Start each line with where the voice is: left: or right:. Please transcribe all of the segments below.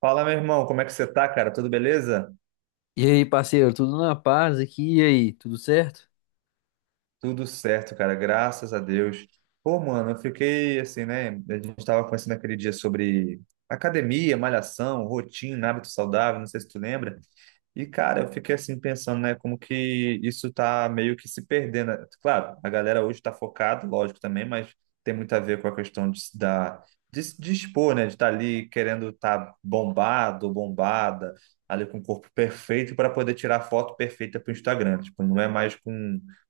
right: Fala, meu irmão, como é que você tá, cara? Tudo beleza?
left: E aí, parceiro, tudo na paz aqui? E aí, tudo certo?
right: Tudo certo, cara, graças a Deus. Pô, mano, eu fiquei assim, né? A gente tava conversando aquele dia sobre academia, malhação, rotina, hábito saudável, não sei se tu lembra. E, cara, eu fiquei assim pensando, né, como que isso tá meio que se perdendo. Claro, a galera hoje tá focada, lógico também, mas tem muito a ver com a questão de, se dispor, né, de estar ali querendo estar bombado, bombada, ali com o corpo perfeito para poder tirar foto perfeita para o Instagram. Tipo, não é mais com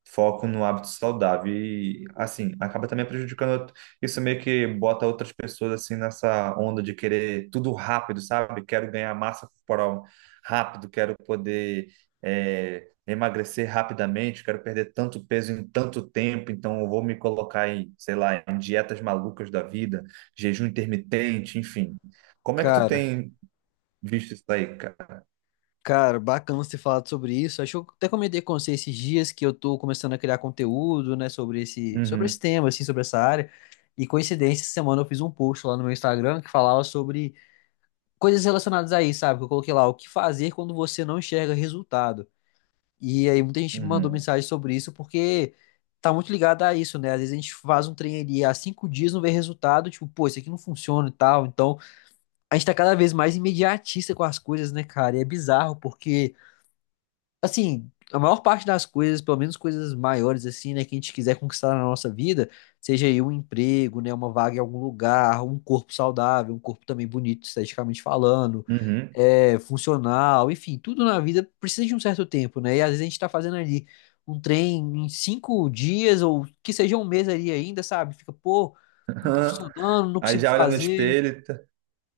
right: foco no hábito saudável. E, assim, acaba também prejudicando. Isso meio que bota outras pessoas, assim, nessa onda de querer tudo rápido, sabe? Quero ganhar massa corporal rápido, quero poder emagrecer rapidamente, quero perder tanto peso em tanto tempo, então eu vou me colocar em, sei lá, em dietas malucas da vida, jejum intermitente, enfim. Como é que tu
left: Cara,
right: tem visto isso aí, cara?
left: cara, bacana você falar sobre isso. Acho que eu até comentei com você esses dias que eu tô começando a criar conteúdo, né, sobre esse
right: Uhum,
left: tema, assim, sobre essa área. E coincidência, essa semana eu fiz um post lá no meu Instagram que falava sobre coisas relacionadas a isso, sabe? Que eu coloquei lá o que fazer quando você não enxerga resultado. E aí muita gente me mandou
right: uhum,
left: mensagem sobre isso porque tá muito ligado a isso, né? Às vezes a gente faz um trem ali há 5 dias, não vê resultado, tipo, pô, isso aqui não funciona e tal. Então a gente tá cada vez mais imediatista com as coisas, né, cara? E é bizarro, porque, assim, a maior parte das coisas, pelo menos coisas maiores, assim, né, que a gente quiser conquistar na nossa vida, seja aí um emprego, né, uma vaga em algum lugar, um corpo saudável, um corpo também bonito, esteticamente falando,
right: uhum.
left: funcional, enfim, tudo na vida precisa de um certo tempo, né? E às vezes a gente tá fazendo ali um trem em 5 dias, ou que seja 1 mês ali ainda, sabe? Fica, pô, não tá funcionando, não
right: Aí
left: consigo
right: já olha no
left: fazer.
right: espelho, tá-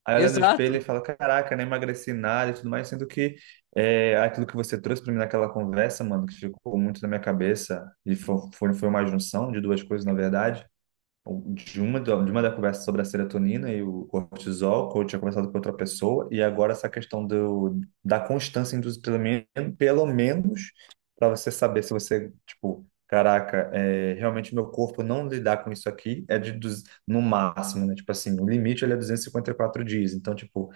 right: Aí olha no
left: Exato.
right: espelho e fala, caraca, nem emagreci nada e tudo mais, sendo que aquilo que você trouxe para mim naquela conversa, mano, que ficou muito na minha cabeça, e foi, uma junção de duas coisas, na verdade, de uma da conversa sobre a serotonina e o cortisol, que eu tinha conversado com outra pessoa, e agora essa questão da constância induzida, pelo menos, para você saber se você, tipo, caraca, realmente meu corpo não lidar com isso aqui, é de, no máximo, né? Tipo assim, o limite ele é 254 dias, então, tipo,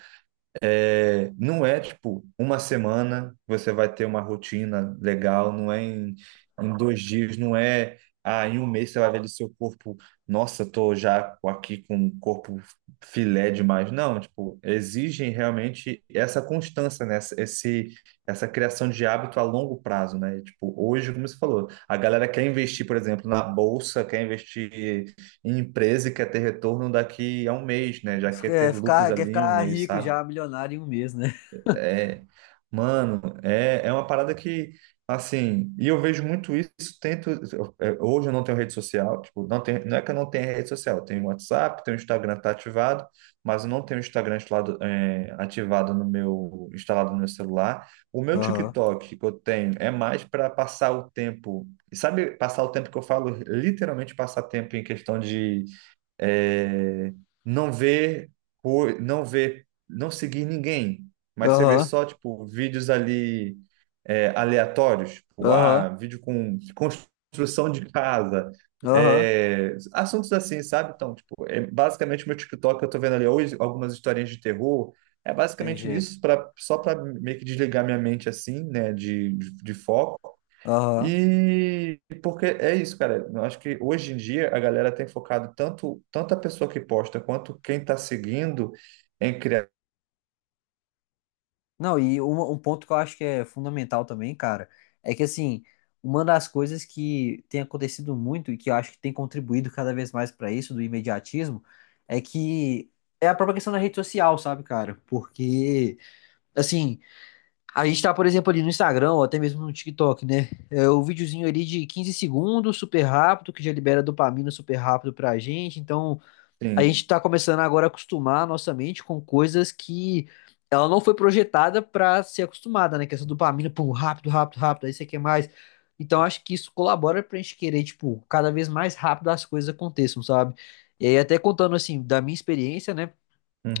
right: não é tipo uma semana que você vai ter uma rotina legal, não é em 2 dias, não é em um mês você vai ver ali seu corpo, nossa, tô já aqui com um corpo filé demais. Não, tipo, exigem realmente essa constância, né? Essa criação de hábito a longo prazo, né? E, tipo, hoje, como você falou, a galera quer investir, por exemplo, na bolsa, quer investir em empresa e quer ter retorno daqui a um mês, né? Já quer ter lucros
left: Quer
right: ali em um
left: ficar
right: mês,
left: rico
right: sabe?
left: já, milionário em 1 mês, né?
right: É, mano, é uma parada que, assim, e eu vejo muito isso, tento, hoje eu não tenho rede social, tipo, não tem, não é que eu não tenha rede social, eu tenho WhatsApp, tenho Instagram tá ativado, mas eu não tenho o Instagram instalado, ativado no meu, instalado no meu celular. O meu
left: Aham.
right: TikTok que eu tenho é mais para passar o tempo, e sabe, passar o tempo que eu falo, literalmente passar tempo em questão é, não ver, não ver, não seguir ninguém, mas você vê
left: Aham.
right: só tipo vídeos ali aleatórios, tipo, ah,
left: Aham.
right: vídeo com construção de casa,
left: Aham.
right: assuntos assim, sabe? Então, tipo, é basicamente meu TikTok, eu tô vendo ali hoje algumas historinhas de terror. É basicamente
left: Entendi.
right: nisso, pra, só para meio que desligar minha mente assim, né, de foco.
left: Aham.
right: E porque é isso, cara. Eu acho que hoje em dia a galera tem focado tanto, tanto a pessoa que posta quanto quem está seguindo em criar.
left: Não, e um ponto que eu acho que é fundamental também, cara, é que assim, uma das coisas que tem acontecido muito e que eu acho que tem contribuído cada vez mais pra isso, do imediatismo, é que é a própria questão da rede social, sabe, cara? Porque, assim, a gente tá, por exemplo, ali no Instagram, ou até mesmo no TikTok, né? É o videozinho ali de 15 segundos, super rápido, que já libera dopamina super rápido pra gente. Então, a
right: Sim.
left: gente tá começando agora a acostumar a nossa mente com coisas que ela não foi projetada pra ser acostumada, né? Que é essa dopamina, pum, rápido, rápido, rápido, aí você quer mais. Então, acho que isso colabora pra gente querer, tipo, cada vez mais rápido as coisas aconteçam, sabe? E aí, até contando, assim, da minha experiência, né?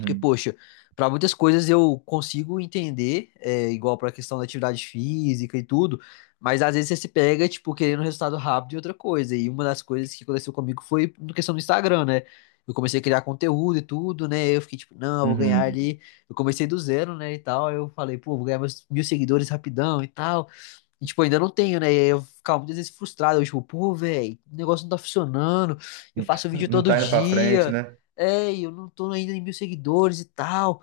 left: Porque, poxa, para muitas coisas eu consigo entender, igual para a questão da atividade física e tudo, mas às vezes você se pega, tipo, querendo um resultado rápido e outra coisa. E uma das coisas que aconteceu comigo foi na questão do Instagram, né? Eu comecei a criar conteúdo e tudo, né? Eu fiquei tipo, não, eu vou ganhar
right: Uhum.
left: ali. Eu comecei do zero, né? E tal. Aí eu falei, pô, vou ganhar meus 1.000 seguidores rapidão e tal. E, tipo, ainda não tenho, né? E aí eu ficava muitas vezes frustrado. Eu, tipo, pô, velho, o negócio não tá funcionando. Eu faço vídeo
right: Não
left: todo
right: tá indo pra frente,
left: dia.
right: né?
left: É, e eu não tô ainda em 1.000 seguidores e tal.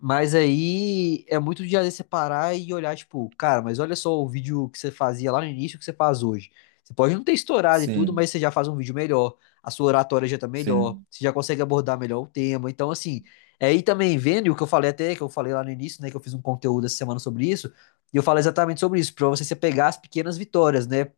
left: Mas aí é muito de às vezes, separar e olhar, tipo, cara, mas olha só o vídeo que você fazia lá no início que você faz hoje. Você pode não ter estourado e tudo,
right: Sim,
left: mas você já faz um vídeo melhor, a sua oratória já tá melhor,
right: sim,
left: você já consegue abordar melhor o tema. Então, assim, é aí também vendo e o que eu falei até, que eu falei lá no início, né, que eu fiz um conteúdo essa semana sobre isso, e eu falo exatamente sobre isso, pra você se pegar as pequenas vitórias, né?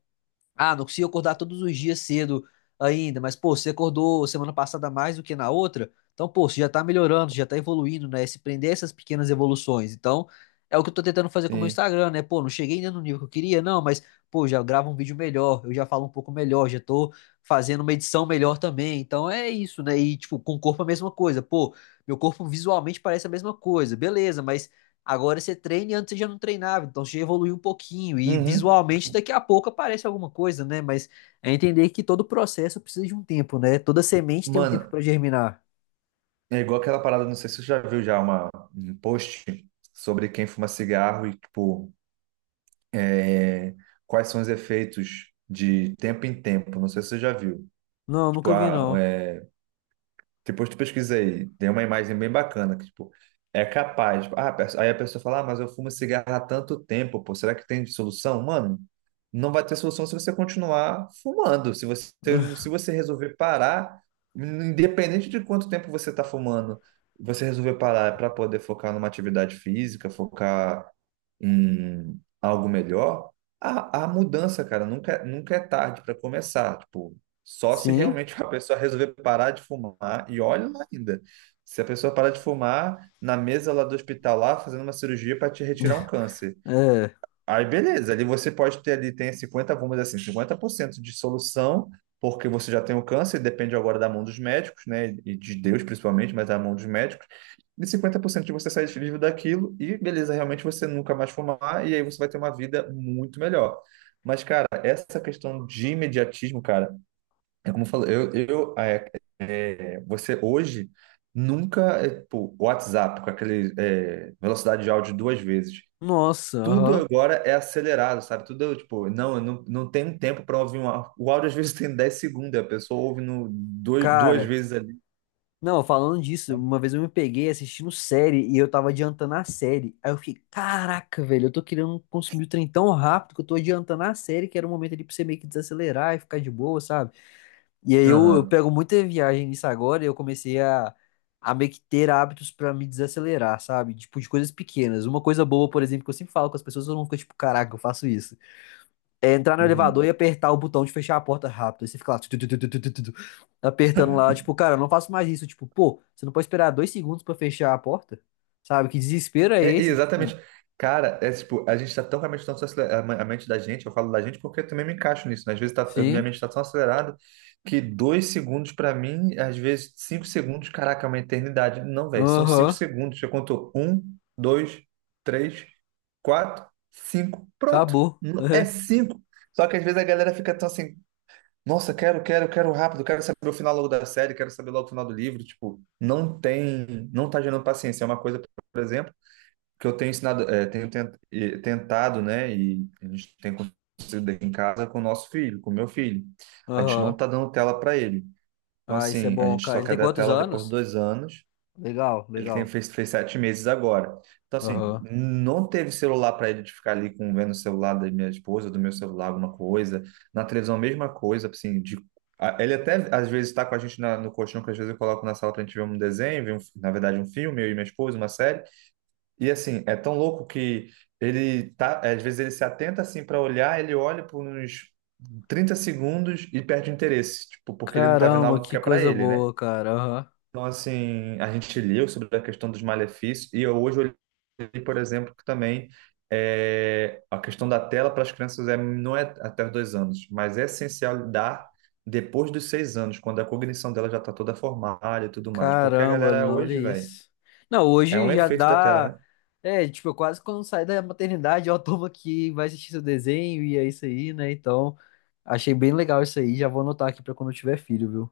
left: Ah, não consigo acordar todos os dias cedo ainda, mas, pô, você acordou semana passada mais do que na outra, então, pô, você já tá melhorando, você já tá evoluindo, né? Se prender a essas pequenas evoluções. Então, é o que eu tô tentando fazer com o meu
right: sim.
left: Instagram, né? Pô, não cheguei ainda no nível que eu queria, não, mas, pô, já gravo um vídeo melhor, eu já falo um pouco melhor, já tô fazendo uma edição melhor também. Então, é isso, né? E, tipo, com o corpo a mesma coisa. Pô, meu corpo visualmente parece a mesma coisa, beleza, mas agora você treina e antes você já não treinava, então você já evoluiu um pouquinho e
right: Uhum.
left: visualmente daqui a pouco aparece alguma coisa, né? Mas é entender que todo processo precisa de um tempo, né? Toda semente tem um tempo
right: Mano,
left: pra germinar.
right: é igual aquela parada, não sei se você já viu já um post sobre quem fuma cigarro e, tipo, é, quais são os efeitos de tempo em tempo. Não sei se você já viu.
left: Não,
right: Tipo,
left: nunca vi não.
right: depois tu pesquisa aí, tem uma imagem bem bacana, que, tipo, é capaz. Tipo, ah, aí a pessoa fala, ah, mas eu fumo cigarro há tanto tempo, pô, será que tem solução? Mano, não vai ter solução se você continuar fumando. Se você, se você resolver parar, independente de quanto tempo você está fumando, você resolver parar para poder focar numa atividade física, focar em algo melhor, a mudança, cara, nunca, nunca é tarde para começar. Tipo, só se
left: Sim?
right: realmente a pessoa resolver parar de fumar, e olha lá ainda. Se a pessoa parar de fumar na mesa lá do hospital, lá, fazendo uma cirurgia para te retirar um câncer.
left: É.
right: Aí, beleza, ali você pode ter ali, tem 50, vamos dizer assim, 50% de solução, porque você já tem o câncer, depende agora da mão dos médicos, né? E de Deus principalmente, mas da mão dos médicos. E 50% de você sair vivo daquilo, e beleza, realmente você nunca mais fumar, e aí você vai ter uma vida muito melhor. Mas, cara, essa questão de imediatismo, cara, é como eu falo, eu você hoje nunca, pô, WhatsApp, com aquele velocidade de áudio 2 vezes.
left: Nossa,
right: Tudo
left: aham.
right: agora é acelerado, sabe? Tudo, tipo, não tem um tempo para ouvir uma. O áudio às vezes tem 10 segundos, a pessoa ouve no, dois, duas
left: Cara,
right: vezes ali.
left: não, falando disso, uma vez eu me peguei assistindo série e eu tava adiantando a série. Aí eu fiquei, caraca, velho, eu tô querendo consumir o trem tão rápido que eu tô adiantando a série, que era o momento ali pra você meio que desacelerar e ficar de boa, sabe? E aí eu
right: Aham.
left: pego muita viagem nisso agora e eu comecei a meio que ter hábitos pra me desacelerar, sabe? Tipo, de coisas pequenas. Uma coisa boa, por exemplo, que eu sempre falo com as pessoas, eu não fico tipo, caraca, eu faço isso. É entrar no elevador e
right: Uhum.
left: apertar o botão de fechar a porta rápido. Aí você fica lá, tu, tu, tu, tu, tu, tu, tu, tu, apertando lá, tipo, cara, eu não faço mais isso. Tipo, pô, você não pode esperar 2 segundos pra fechar a porta? Sabe? Que desespero é
right: É, e
left: esse? Tipo,
right: exatamente. Cara, é tipo, a gente tá tão realmente tão acelerado, a mente da gente, eu falo da gente porque eu também me encaixo nisso, né? Às vezes tá, minha
left: sim,
right: mente tá tão acelerada que 2 segundos pra mim, às vezes 5 segundos, caraca, é uma eternidade. Não, velho, são cinco
left: aham,
right: segundos. Eu conto um, dois, três, quatro, cinco, pronto.
left: acabou.
right: É cinco. Só que às vezes a galera fica tão assim, nossa, quero, quero, quero rápido, quero saber o final logo da série, quero saber logo o final do livro. Tipo, não tem, não tá gerando paciência. É uma coisa, por exemplo que eu tenho ensinado, tenho tentado, né, e a gente tem conseguido aqui em casa com o nosso filho, com o meu filho. A gente não
left: Aham.
right: está dando tela para ele. Então,
left: Ah, isso é
right: assim, a
left: bom,
right: gente
left: cara.
right: só
left: Ele
right: quer
left: tem
right: dar
left: quantos
right: tela depois de
left: anos?
right: 2 anos.
left: Legal,
right: Ele
left: legal.
right: fez 7 meses agora. Então, assim,
left: Aham.
right: não teve celular para ele de ficar ali com, vendo o celular da minha esposa, do meu celular, alguma coisa. Na televisão, mesma coisa, assim, Ele até às vezes está com a gente no colchão, que às vezes eu coloco na sala para a gente ver um desenho, ver um na verdade um filme, eu e minha esposa, uma série. E assim, é tão louco que ele tá, às vezes ele se atenta assim para olhar, ele olha por uns 30 segundos e perde o interesse, tipo, porque ele não tá vendo
left: Caramba,
right: algo
left: que
right: que é para
left: coisa
right: ele, né?
left: boa, cara. Aham.
right: Então assim, a gente leu sobre a questão dos malefícios e eu hoje olhei, por exemplo, que também a questão da tela para as crianças não é até os 2 anos, mas é essencial dar depois dos 6 anos, quando a cognição dela já tá toda formada e tudo mais, porque a
left: Caramba,
right: galera
left: não, olha
right: hoje, velho,
left: isso. Não,
right: é
left: hoje
right: um
left: já
right: efeito da tela,
left: dá.
right: né?
left: É, tipo, eu quase quando saio da maternidade, eu tomo aqui, vai assistir seu desenho e é isso aí, né? Então, achei bem legal isso aí. Já vou anotar aqui pra quando eu tiver filho, viu?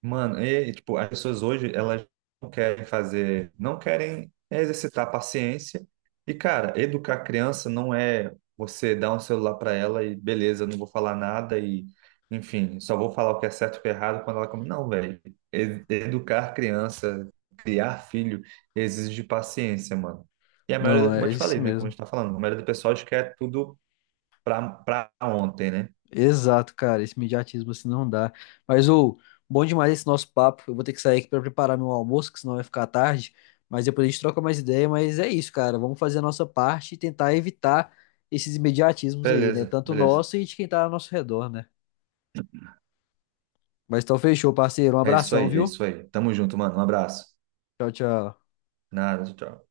right: Mano, e tipo, as pessoas hoje, elas não querem fazer, não querem exercitar paciência. E, cara, educar a criança não é você dar um celular para ela e beleza, não vou falar nada e, enfim, só vou falar o que é certo e o que é errado quando ela come. Não, velho. Educar a criança, criar filho, exige paciência, mano. E a maioria,
left: Não,
right: como eu
left: é
right: te
left: isso
right: falei, né? Como a
left: mesmo.
right: gente tá falando, a maioria do pessoal acho que é tudo pra ontem, né?
left: Exato, cara, esse imediatismo assim não dá. Mas ô, bom demais esse nosso papo. Eu vou ter que sair aqui pra preparar meu almoço, que senão vai ficar tarde. Mas depois a gente troca mais ideia. Mas é isso, cara. Vamos fazer a nossa parte e tentar evitar esses imediatismos aí, né?
right: Beleza,
left: Tanto
right: beleza.
left: nosso e de quem tá ao nosso redor, né? Mas então fechou, parceiro. Um
right: É isso
left: abração,
right: aí, é
left: viu?
right: isso aí. Tamo junto, mano. Um abraço.
left: Tchau, tchau.
right: Nada, tchau.